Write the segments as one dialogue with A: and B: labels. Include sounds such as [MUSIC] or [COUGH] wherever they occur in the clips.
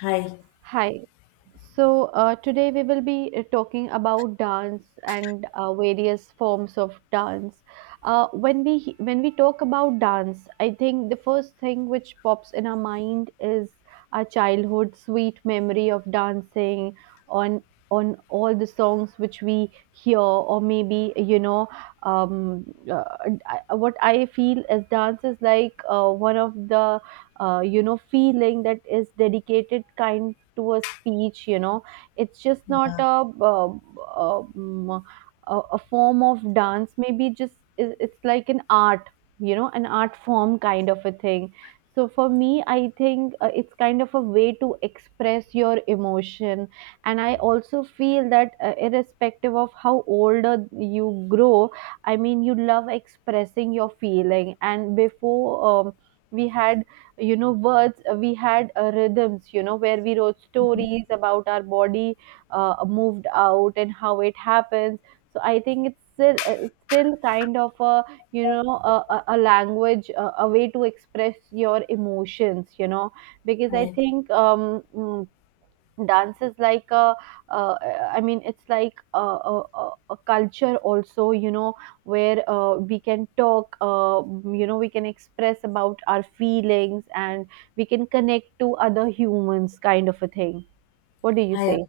A: Hi,
B: Hi. So, today we will be talking about dance and various forms of dance. When we talk about dance, I think the first thing which pops in our mind is our childhood sweet memory of dancing on on all the songs which we hear, or maybe um, uh, what I feel is dance is like one of the feeling that is dedicated kind to a speech. It's just not a um, a form of dance, maybe just it's like an art, an art form, kind of a thing. So for me, I think it's kind of a way to express your emotion, and I also feel that irrespective of how older you grow, I mean, you love expressing your feeling. And before, um, we had, words. We had rhythms, where we wrote stories about our body, moved out and how it happens. So I think it's still, it's still kind of a language, a way to express your emotions, because I
A: I,
B: think dance is like a, uh, I mean it's like a culture also, where we can talk, we can express about our feelings, and we can connect to other humans, kind of a thing. What do you
A: I,
B: say?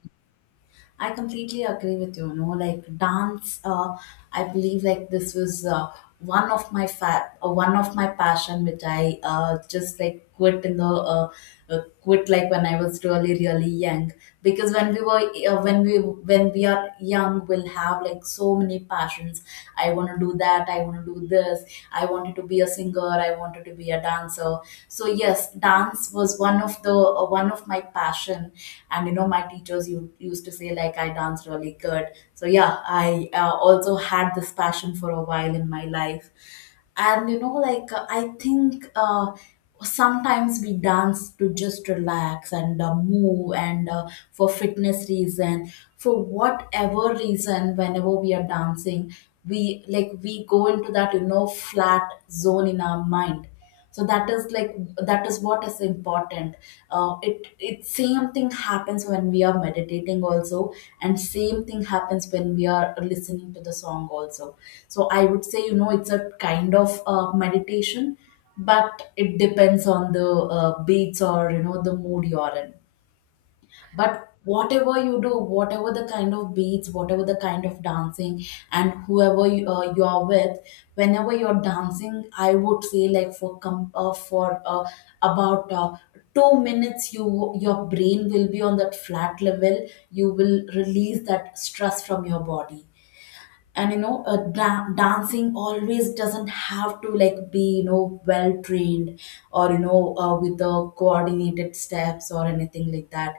A: I completely agree with you. You know, like dance, I believe like this was one of my one of my passion, which I just like quit in the quit like when I was really really young. Because when we were, when we are young, we'll have like so many passions. I want to do that. I want to do this. I wanted to be a singer. I wanted to be a dancer. So yes, dance was one of the one of my passion, and you know my teachers used to say like I dance really good. So yeah, I also had this passion for a while in my life. And you know like I think sometimes we dance to just relax and move and for fitness reason, for whatever reason, whenever we are dancing, we, like we go into that, you know, flat zone in our mind. So that is like, that is what is important. It same thing happens when we are meditating also, and same thing happens when we are listening to the song also. So I would say, you know, it's a kind of meditation, but it depends on the beats or you know the mood you're in. But whatever you do, whatever the kind of beats, whatever the kind of dancing, and whoever you are with, whenever you're dancing, I would say like for com- for about 2 minutes, you, your brain will be on that flat level, you will release that stress from your body. And you know, dancing always doesn't have to like be, you know, well trained or you know, with the coordinated steps or anything like that.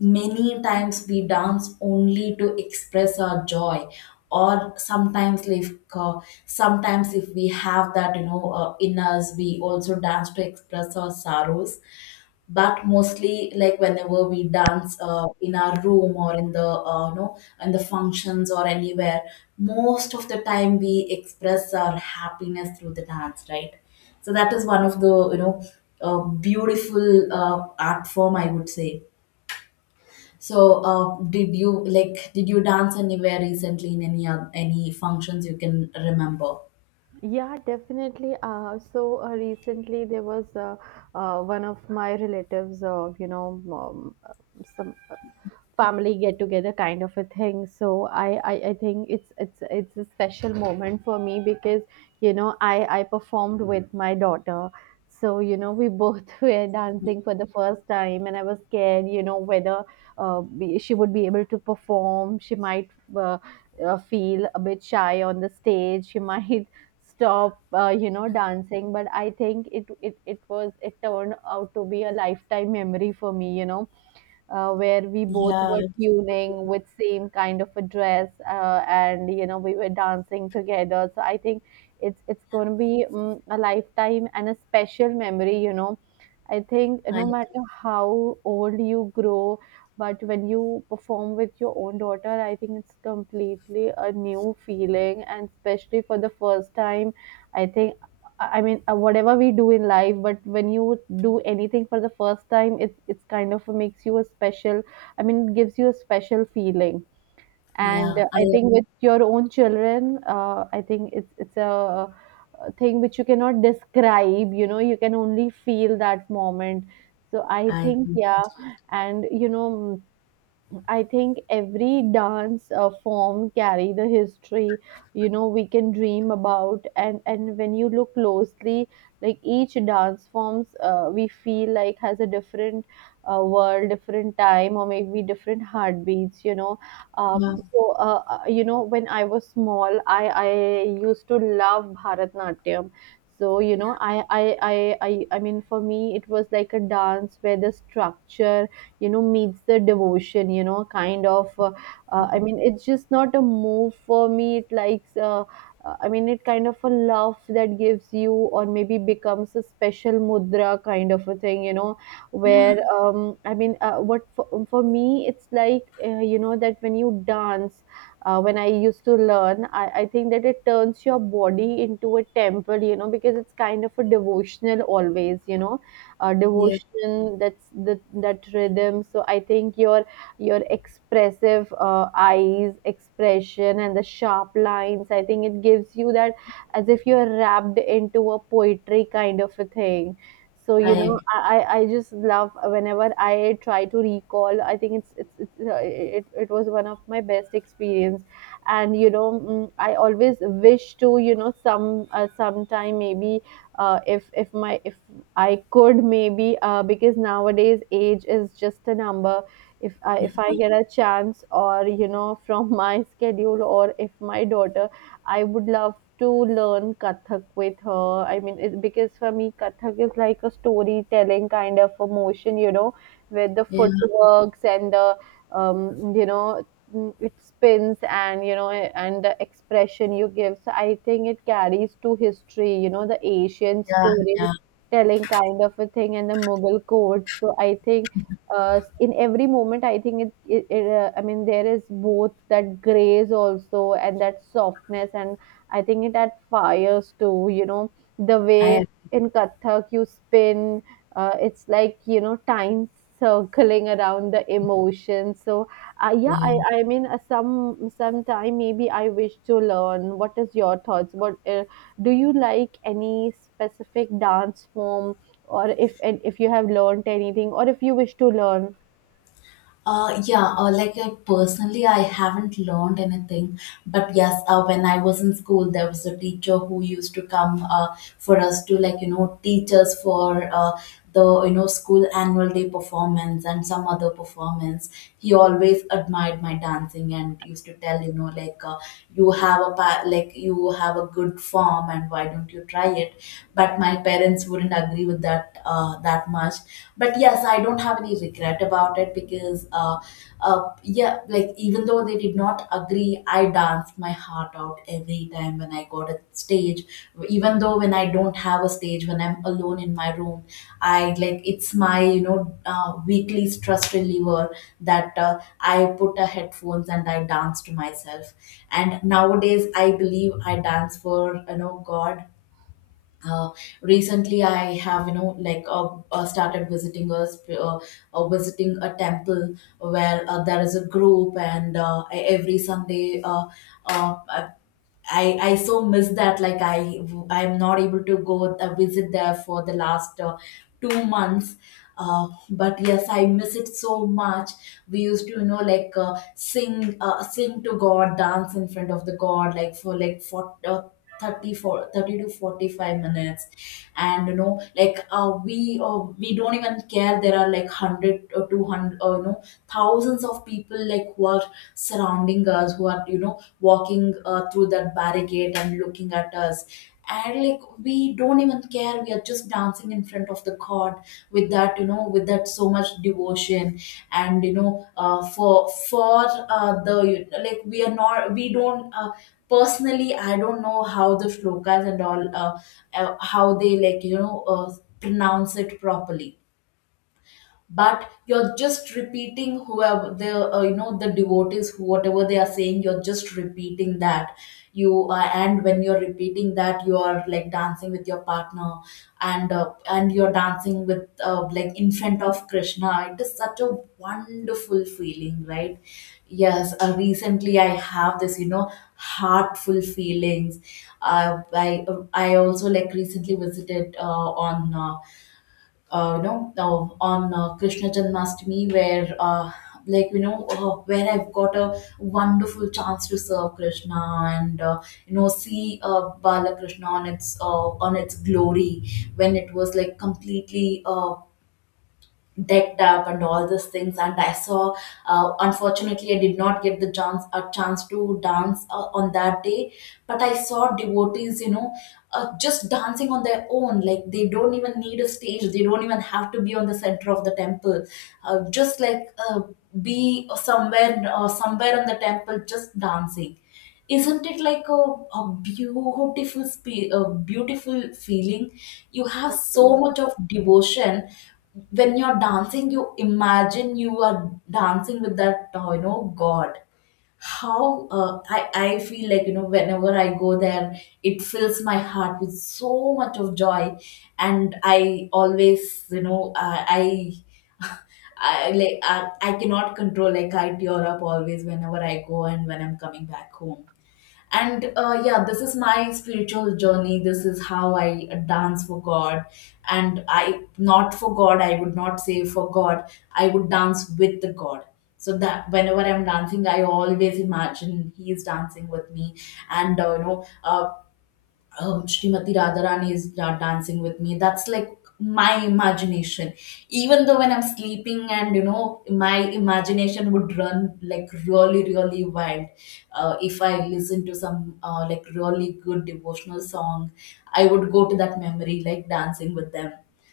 A: Many times we dance only to express our joy, or sometimes like uh, sometimes if we have that, you know, in us, we also dance to express our sorrows. But mostly like whenever we dance in our room or in the you know, in the functions or anywhere, most of the time we express our happiness through the dance, right? So that is one of the uh, beautiful art form, I would say. So did you, like did you dance anywhere recently in any any functions you can remember?
B: Yeah, definitely. So, recently there was, one of my relatives, um, some family get together, kind of a thing. So I think it's a special moment for me, because I performed with my daughter. So we both [LAUGHS] were dancing for the first time, and I was scared, whether she would be able to perform. She might, feel a bit shy on the stage, she might [LAUGHS] stop, dancing. But I think it turned out to be a lifetime memory for me, where we both
A: Yeah,
B: were tuning with same kind of a dress, and we were dancing together. So I think it's going to be, a lifetime and a special memory, I think.
A: i
B: No matter how old you grow, but when you perform with your own daughter, I think it's completely a new feeling, and especially for the first time, I think. I mean, whatever we do in life, but when you do anything for the first time, it's kind of makes you a special. I mean, it gives you a special feeling. And
A: yeah
B: I
A: i
B: think with your own children, I think it's a thing which you cannot describe. You know, you can only feel that moment. So I
A: I
B: think, yeah, and I think every dance form carry the history. We can dream about, and when you look closely, like each dance forms, we feel like has a different world, different time, or maybe different heartbeats.
A: yeah,
B: So, when I was small, I used to love Bharatnatyam. So you know
A: yeah,
B: I I I I I mean for me it was like a dance where the structure, meets the devotion, kind of, I mean, it's just not a move for me, it likes, I mean, it kind of a love that gives you, or maybe becomes a special mudra, kind of a thing, where
A: yeah,
B: I mean, for me it's like, that when you dance, when I used to learn, I think that it turns your body into a temple, because it's kind of a devotional always.
A: yeah,
B: Devotion, that's the that rhythm. So I think your expressive eyes expression and the sharp lines, I think it gives you that, as if you're wrapped into a poetry, kind of a thing. So you know
A: I,
B: i i I just love, whenever I try to recall, I think it was one of my best experience. And I always wish to, sometime maybe, if my if I could maybe, because nowadays age is just a number. If I get a chance, or [LAUGHS] from my schedule, or if my daughter, I would love to learn Kathak with her. I mean, because for me, Kathak is like a storytelling kind of a motion, you know, with the
A: yeah,
B: footworks and the, um, you know it spins, and and the expression you give. So I think it carries to history, the Asian
A: yeah,
B: story
A: yeah,
B: telling kind of a thing, and the Mughal courts. So I think in every moment, I think it, it, it I mean, there is both that grace also, and that softness, and I think it that fires too. You know, the
A: I
B: way
A: agree.
B: in Kathak you spin, it's like, time circling around the emotion. So, yeah,
A: Yeah.
B: I mean, sometime maybe I wish to learn. What is your thoughts about? Do you like any specific dance form, or if you have learned anything, or if you wish to learn?
A: Yeah, Or like I personally, I haven't learned anything. But yes, when I was in school, there was a teacher who used to come for us to like, you know, teach us for the, you know, school annual day performance and some other performance. He always admired my dancing and used to tell, you know, like you have a like you have a good form, and why don't you try it? But my parents wouldn't agree with that that much, but yes, I don't have any regret about it because yeah, like even though they did not agree, I danced my heart out every time when I got a stage. Even though when I don't have a stage, when I'm alone in my room, I, like, it's my, you know, weekly stress reliever, that I put a headphones and I dance to myself. And nowadays I believe I dance for, you know, God. uh, Recently I have, you know, like started visiting a visiting a temple where there is a group, and every Sunday, uh, I so miss that, like I, I'm not able to go visit there for the last 2 months. But yes, I miss it so much. We used to, you know, like sing to God, dance in front of the God, like for, like for 30, for 30 to 45 minutes. And you know like we don't even care, there are like 100 or 200, or no, thousands of people like who are surrounding us, who are, you know, walking through that barricade and looking at us. And like we don't even care, we are just dancing in front of the God with that, you know, with that so much devotion. And you know, for the, like, we are not, we don't, personally, I don't know how the shlokas and all, how they, like, you know, pronounce it properly. But you're just repeating whoever the, you know, the devotees, who, whatever they are saying, you're just repeating that. You And when you're repeating that, you are like dancing with your partner, and you're dancing with, like in front of Krishna, it is such a wonderful feeling, right? Yes, recently I have this, you know, heartful feelings. I also like recently visited on you know, on Krishna Janmashtami, where like you know, where I've got a wonderful chance to serve Krishna, and you know, see Balakrishna on its glory, when it was like completely decked up and all these things. And I saw, unfortunately, I did not get the chance, a chance to dance on that day. But I saw devotees, you know, just dancing on their own, like they don't even need a stage, they don't even have to be on the center of the temple, just like be somewhere, somewhere on the temple, just dancing. Isn't it like a beautiful a beautiful feeling? You have so
B: Absolutely.
A: much of devotion, when you're dancing you imagine you are dancing with that, you know, God. How I feel like, you know, whenever I go there, it fills my heart with so much of joy. And I always, you know, I [LAUGHS] I, like I cannot control, like I tear up always whenever I go and when I'm coming back home. And yeah, this is my spiritual journey, this is how I dance for God. And I, not for God, I would not say for God, I would dance with the God. So that whenever I'm dancing, I always imagine he is dancing with me. And Srimati Radharani is dancing with me. That's like my imagination. Even though when I'm sleeping, and you know, my imagination would run like really really wild. If I listen to some like really good devotional song, I would go to that memory like dancing with them.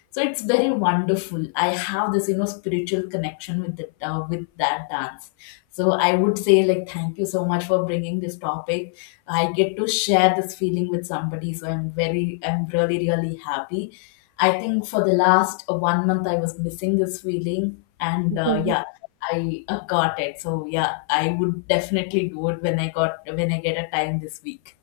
A: So it's very wonderful. I have this, you know, spiritual connection with the, with that dance. So I would say like thank you so much for bringing this topic. I get to share this feeling with somebody, so I'm very, I'm really really happy. I think for the last 1 month I was missing this feeling, and yeah,
B: [LAUGHS]
A: I got it. So yeah, I would definitely do it when I get a time this week.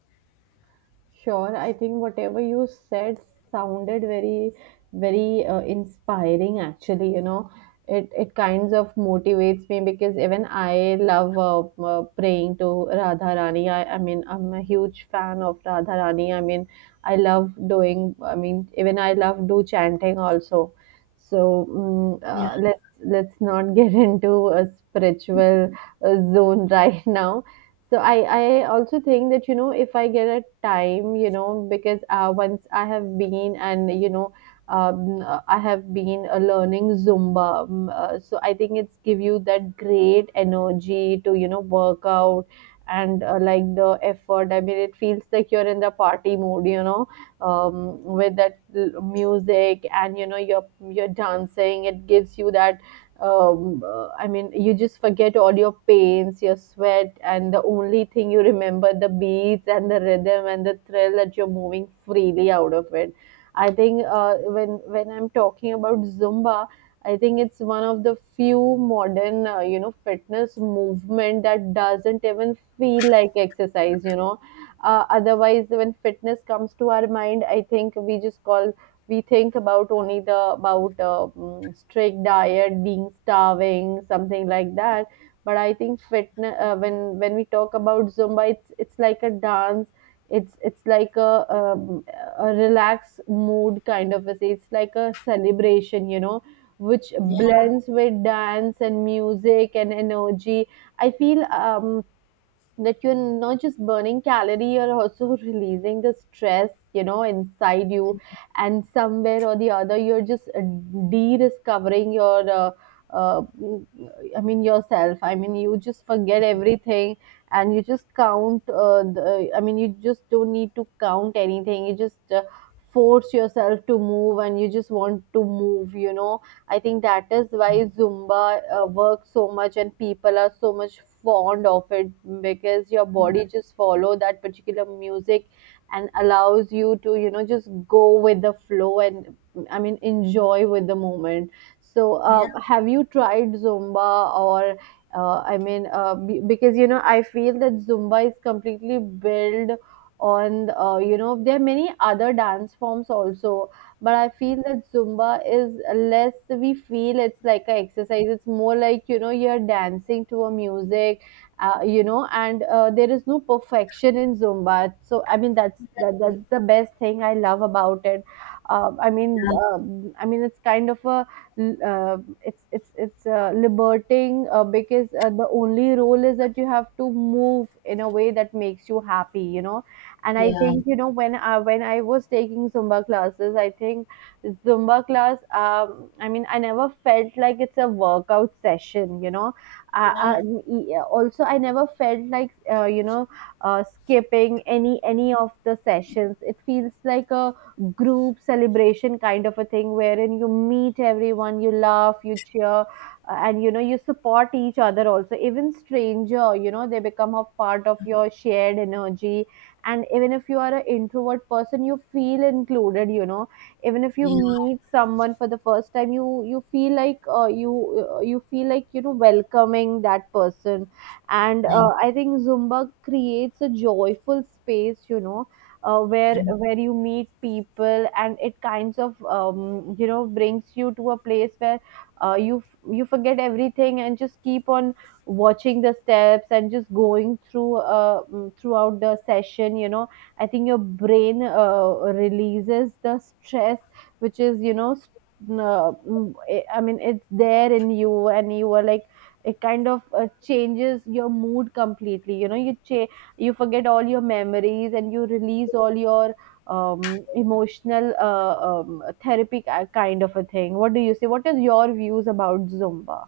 B: Sure, I think whatever you said sounded very, very inspiring, actually. It kinds of motivates me, because even I love, praying to Radha Rani. I mean, I'm a huge fan of Radha Rani. I mean, I love doing, I mean, even I love do chanting also. So
A: Yeah,
B: let's not get [LAUGHS] into a spiritual zone right now. So I also think that, if I get a time, because once, I have been and I have been learning Zumba. So I think it's give you that great energy to, you know, work out. And like the effort, I mean, it feels like you're in the party mood, um, with that music, and you're dancing, it gives you that, I mean, you just forget all your pains, your sweat, and the only thing you remember, the beats and the rhythm and the thrill, that you're moving freely out of it. I think when I'm talking about Zumba, I think it's one of the few modern fitness movement that doesn't even feel like exercise. You know, otherwise when fitness comes to our mind, I think we just call we think about only strict diet, being starving, something like that. But I think fitness, when we talk about Zumba, it's like a dance, it's like a relaxed mood, kind of a thing. It's like a celebration, which
A: yeah,
B: blends with dance and music and energy. I feel, that you're not just burning calorie, you're also [LAUGHS] releasing the stress, inside you. And somewhere or the other, you're just, de-discovering your, uh, mm, I mean, yourself. I mean, you just forget everything, and you just count, I mean, you just don't need to count anything, you just force yourself to move, and you just want to move, you know. I think that is why Zumba works so much, and people are so much fond of it, because your body just follow that particular music, and allows you to, just go with the flow, and I mean, enjoy with the moment. So
A: yeah,
B: have you tried Zumba or I mean because you know I feel that Zumba is completely built on, you know, there are many other dance forms also, but I feel that zumba is less, we feel it's like a exercise. It's more like, you know, you're dancing to a music, you know. And there is no perfection in zumba, so I mean that's the best thing I love about it. I mean it's kind of a it's liberating, because the only role is that you have to move in a way that makes you happy, you know. And I
A: yeah,
B: think, you know, when I was taking zumba classes, I think zumba class, um, I mean I never felt like it's a workout session, you know. uh, uh,
A: yeah,
B: Also I never felt like, you know, skipping any of the sessions. It feels like a group celebration kind of a thing, wherein you meet everyone, you laugh, you cheer, and, you know, you support each other also. Even stranger, you know, they become a part of your shared energy. And even if you are an introvert person, you feel included, you know. Even if you
A: yeah,
B: meet someone for the first time, you feel like, you, you feel like, you know, welcoming that person. And
A: I.
B: I think zumba creates a joyful space, you know, where you meet people, and it kinds of, you know, brings you to a place where, you forget everything and just keep on watching the steps and just going through, throughout the session, you know. I think your brain releases the stress, which is, you know, I mean it's there in you, and you are like, it kind of changes your mood completely, you know. You forget all your memories, and you release all your, emotional, therapy kind of a thing. What do you say? What is your views about zumba?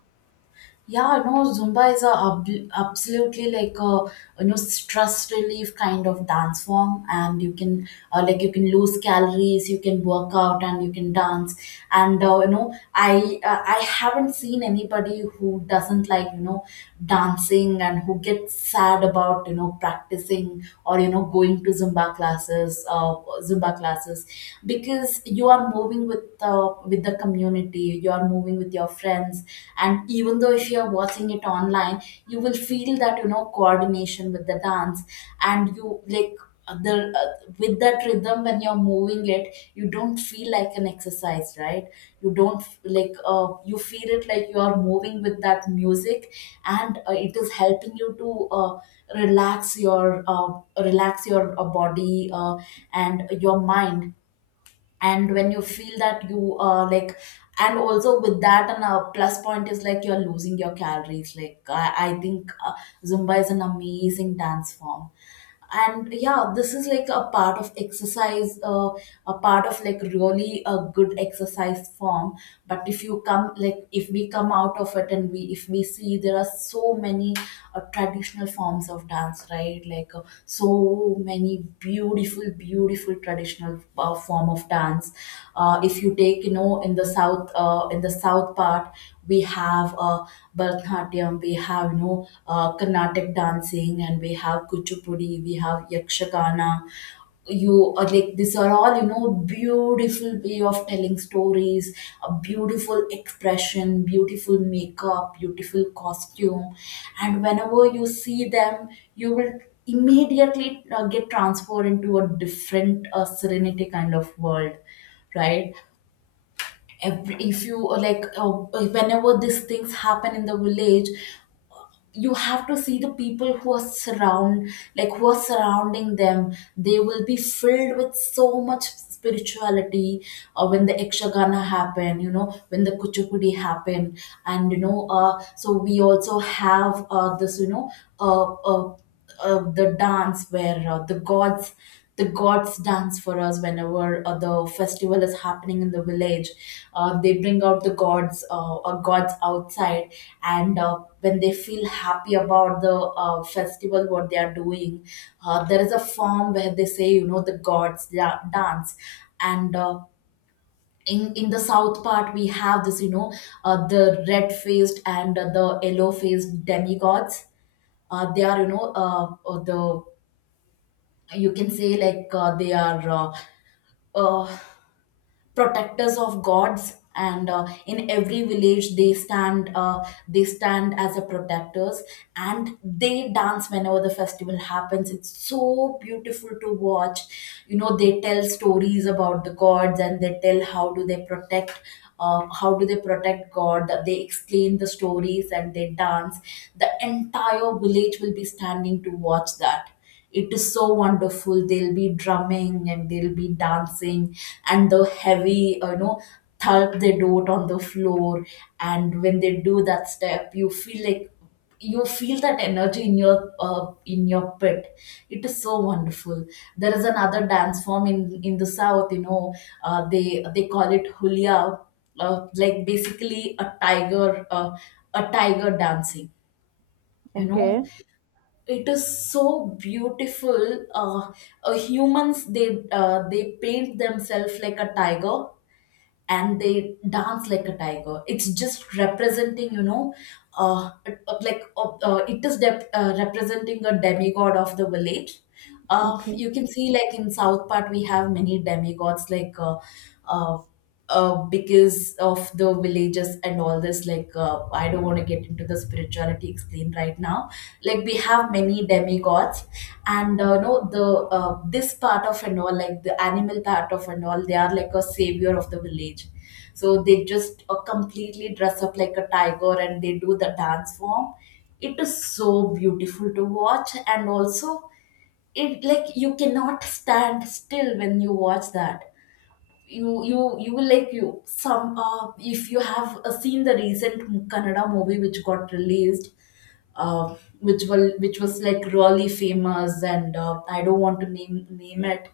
A: Yeah, no, Zumba is a absolutely like a, you know, stress relief kind of dance form, and you can like you can lose calories, you can work out, and you can dance. I haven't seen anybody who doesn't like dancing and who gets sad about practicing or going to Zumba classes because you are moving with the community, you are moving with your friends, and even though if you are watching it online, you will feel that coordination with the dance. And you like, the with that rhythm when you're moving it, you don't feel like an exercise, right? You don't f- like you feel it like you are moving with that music, and it is helping you to relax your uh, relax your body and your mind. And when you feel that you are like and also with that and a plus point is like you're losing your calories. I think Zumba is an amazing dance form, and yeah, this is like a part of exercise, a part of like really a good exercise form. But if you come like, if we come out of it and we, if we see, there are so many traditional forms of dance, right? Like so many beautiful, beautiful traditional form of dance. If you take, you know, in the south, in the south part, we have Bharatanatyam, we have, you know, Carnatic dancing, and we have Kuchipudi, we have Yakshagana. You are like, these are all, you know, beautiful way of telling stories, a beautiful expression, beautiful makeup, beautiful costume. And whenever you see them, you will immediately get transferred into a different serenity kind of world, right? Every, if you whenever these things happen in the village, you have to see the people who are surround like who are surrounding them. They will be filled with so much spirituality when the Ekshagana happen, you know, when the Kuchipudi happen, and you know, so we also have this, you know, uh, uh, the dance where the gods, the gods dance for us whenever the festival is happening in the village. They bring out the gods, or gods outside, and when they feel happy about the festival what they are doing, there is a form where they say, you know, the dance. And in the south part we have this, you know, the red faced and the yellow faced demigods. They are, you know, the, you can say, like they are uh, protectors of gods, and in every village they stand, they stand as a protectors, and they dance whenever the festival happens. It's so beautiful to watch. You know, they tell stories about the gods and they tell how do they protect, how do they protect god, they explain the stories and they dance. The entire village will be standing to watch that. It is so wonderful. They'll be drumming and they'll be dancing, and the heavy, thump they do it on the floor. And when they do that step, you feel like, you feel that energy in your pit. It is so wonderful. There is another dance form in the south. You know, they call it Hulia, like basically a tiger dancing. You
B: Okay.
A: know, it is so beautiful. Humans, they paint themselves like a tiger and they dance like a tiger. It's just representing, you know, uh, like it is dep representing a demigod of the village.
B: Okay.
A: You can see, like, in south part we have many demigods, like uh, because of the villages and all this, like, I don't want to get into the spirituality explain right now. Like we have many demigods, and no, the this part of and all, like the animal part of and all, they are like a savior of the village. So they just completely dress up like a tiger and they do the dance form. It is so beautiful to watch, and also it, like, you cannot stand still when you watch that. You, you will like, you some, if you have seen the recent Kannada movie which got released, uh, which was like really famous, and I don't want to name it,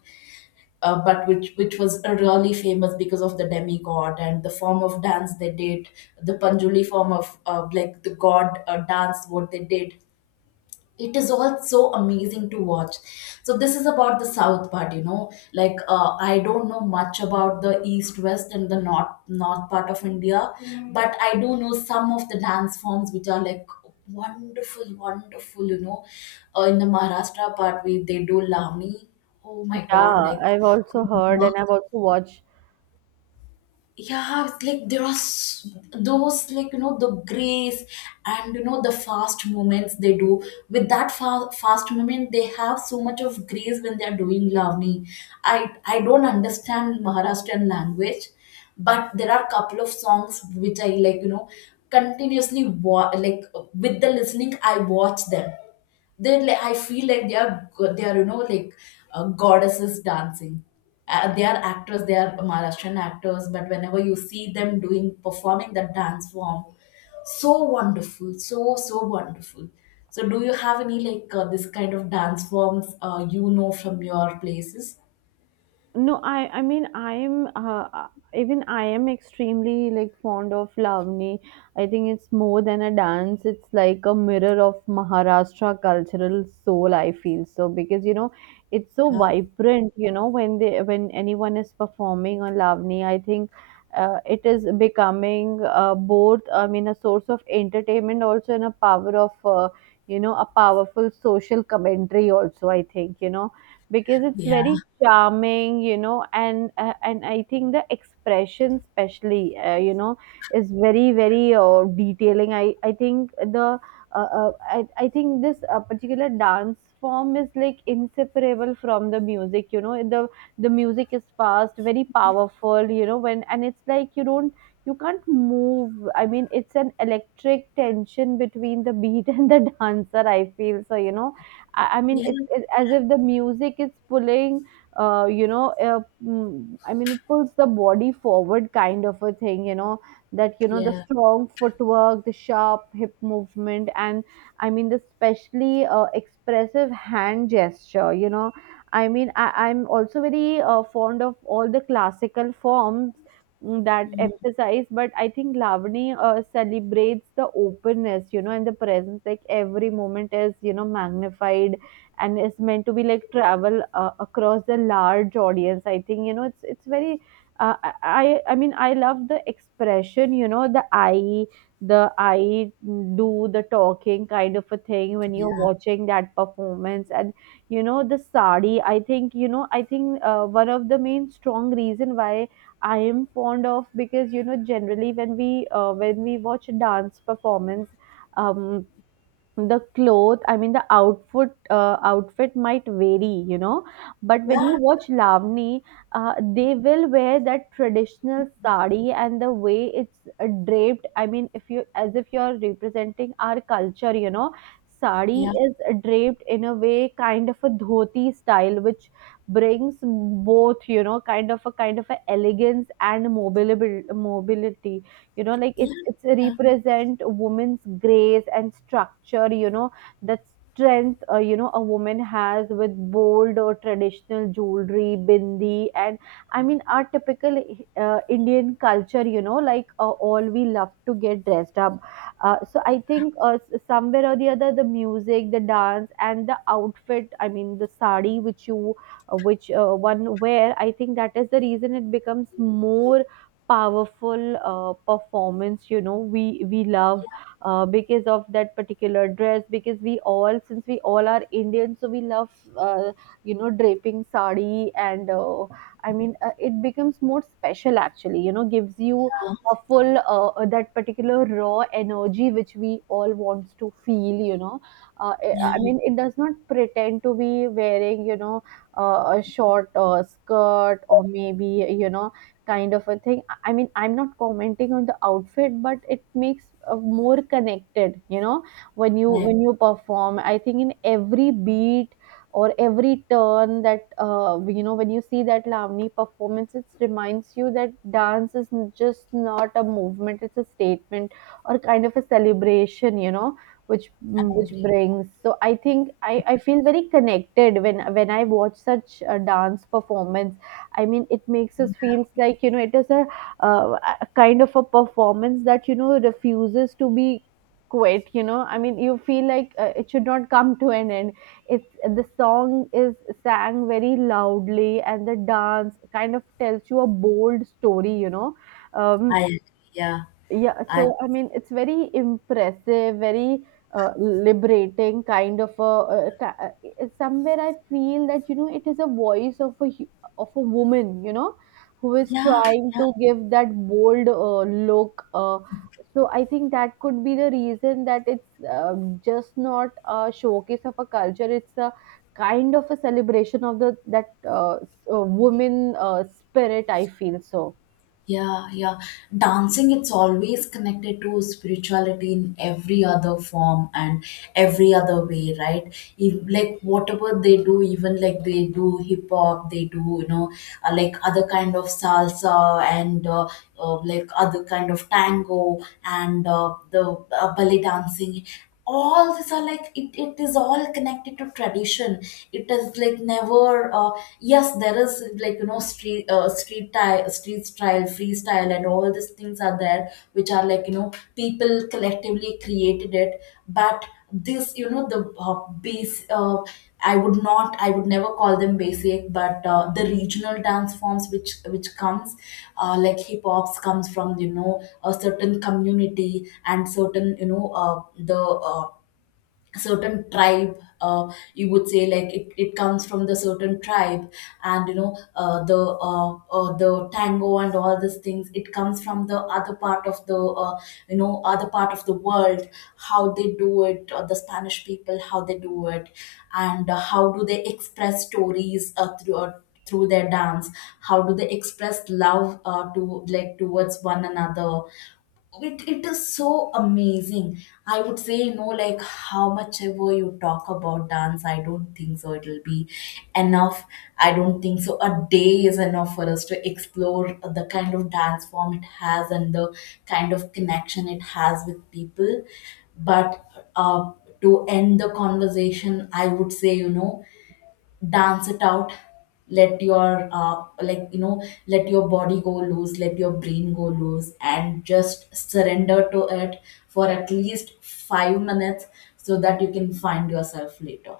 A: but which was really famous because of the demigod and the form of dance they did. The Panjuli form of, like the god, dance what they did, it is all so amazing to watch. So this is about the south part, you know. Like, I don't know much about the east, west, and the north part of India. Mm. But I do know some of the dance forms which are like wonderful, wonderful, you know. In the Maharashtra part we, they do Lami. Oh my god,
B: Yeah,
A: like,
B: I've also heard and I've also watched.
A: yeah, it's like there are those like, you know, the grace and, you know, the fast movements they do. With that fast movement, they have so much of grace when they are doing Lavani. I don't understand Maharashtrian language, but there are couple of songs which I like, you know, continuously like, with the listening I watch them. Then, like, I feel like they they are, you know, like goddesses dancing. They are actors, they are Maharashtrian actors, but whenever you see them doing performing that dance form, so wonderful, so, so wonderful. So do you have any like this kind of dance forms you know from your places?
B: No, i mean I'm even I am extremely like fond of lavani. I think it's more than a dance. It's like a mirror of maharashtra cultural soul, I feel so, because, you know, it's so
A: Yeah,
B: vibrant, you know, when they, when anyone is performing on lavani, I think it is becoming both, I mean, a source of entertainment also and a power of, you know, a powerful social commentary also, I think, you know, because it's
A: yeah,
B: very charming, you know. And and I think the expression, especially, you know, is very very detailing, i think the I think this particular dance form is like inseparable from the music, you know. The music is fast, very powerful, you know, when, and it's like you don't, you can't move. I mean it's an electric tension between the beat and the [LAUGHS] dancer, I feel so, you know. I mean,
A: yeah,
B: it's as if the music is pulling, you know, I mean, it pulls the body forward, kind of a thing, you know, that, you know, the
A: yeah,
B: strong footwork, the sharp hip movement, and, I mean, the specially expressive hand gesture, you know. I mean, I'm also very fond of all the classical forms, that
A: mhm,
B: emphasize, but I think lavani celebrates the openness, you know, and the presence, like every moment is, you know, magnified and is meant to be like travel across the large audience, I think, you know. It's very I mean I love the expression, you know, the i, the I do the talking kind of a thing, when
A: yeah,
B: you're watching that performance. And you know the sari, I think, you know, I think one of the main strong reason why I am fond of, because, you know, generally when we watch dance performance, um, the cloth, I mean the outfit, outfit might vary, you know, but when you
A: yeah,
B: watch lavani, they will wear that traditional sari, and the way it's draped, I mean, if you, as if you're representing our culture, you know. Sari
A: yeah,
B: is draped in a way kind of a dhoti style, which brings both, you know, kind of a, kind of a elegance and mobility, you know. Like it's represent a woman's grace and structure, you know, that strength, you know, a woman has, with bold or traditional jewelry, bindi, and I mean our typical indian culture, you know, like all we love to get dressed up. So I think, somewhere or the other, the music, the dance, and the outfit, I mean the sari, which you which one wear, I think that is the reason it becomes more powerful performance, you know. We love, because of that particular dress, because we all, since we all are indian, so we love, uh, you know, draping sari. And I mean it becomes more special actually, you know. Gives you a full, that particular raw energy which we all wants to feel, you know. uh, i
A: yeah,
B: I
A: yeah,
B: mean it does not pretend to be wearing, you know, a short skirt, or maybe, you know, kind of a thing. I mean, I'm not commenting on the outfit, but it makes more connected, you know, when you,
A: yeah.
B: when you perform. I think in every beat or every turn that, you know, when you see that Lavani performance, it reminds you that dance is just not a movement; it's a statement or kind of a celebration, you know, which,
A: I
B: which
A: agree.
B: brings. So I think I feel very connected when I watch such a dance performance. I mean, it makes us feels like, you know, it is a, kind of a performance that, you know, refuses to be quit, you know. I mean, you feel like, it should not come to an end. It's, the song is sang very loudly, and the dance kind of tells you a bold story, you know. um,
A: I agree. Yeah,
B: yeah,
A: I,
B: so I mean, it's very impressive, very liberating kind of a. It's somewhere I feel that, you know, it is a voice of a of a woman, you know, who is
A: yeah,
B: trying
A: yeah.
B: to give that bold look. So I think that could be the reason that it's just not a showcase of a culture. It's a kind of a celebration of the, that woman spirit. I feel so.
A: Yeah, yeah. Dancing, it's always connected to spirituality in every other form and every other way, right? If, like whatever they do, even like they do hip hop, they do, you know, like other kind of salsa, and like other kind of tango, and the ballet dancing, all these are like, it is all connected to tradition. It is like never yes, there is, like, you know, street, street style freestyle, and all these things are there, which are like, you know, people collectively created it. But this, you know, the base I would not, I would never call them basic, but the regional dance forms which comes, like hip hops comes from, you know, a certain community and certain, you know, the certain tribe, you would say, like it comes from the certain tribe. And you know, the tango and all these things, it comes from the other part of the, you know, other part of the world. How they do it, the Spanish people, how they do it, and how do they express stories, through their dance. How do they express love, to, like, towards one another. It is so amazing. I would say, you know, like, how much ever you talk about dance, I don't think so it'll be enough. I don't think so a day is enough for us to explore the kind of dance form it has and the kind of connection it has with people. But uh, to end the conversation, I would say, you know, dance it out. Let your like, you know, let your body go loose, let your brain go loose, and just surrender to it for at least 5 minutes so that you can find yourself later.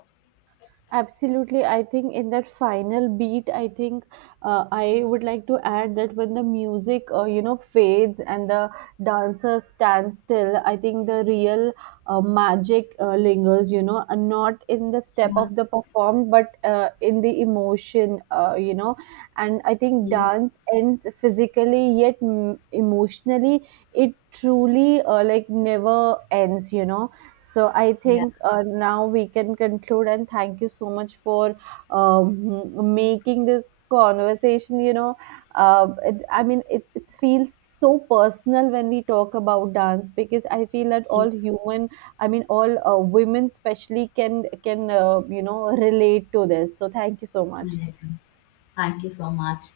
B: Absolutely. I think in that final beat, I think I would like to add that when the music, you know, fades and the dancer stands still, I think the real magic lingers, you know, and not in the step
A: Yeah,
B: of the performed, but in the emotion, you know. And I think
A: yeah,
B: dance ends physically, yet emotionally, it truly like never ends, you know. So I
A: yeah,
B: think, now we can conclude, and thank you so much for, making this conversation. You know, it, I mean, it feels so personal when we talk about dance, because I feel that
A: I
B: all human, I mean, all women especially can you know relate to this. So thank you so much.
A: agree. Thank you so much.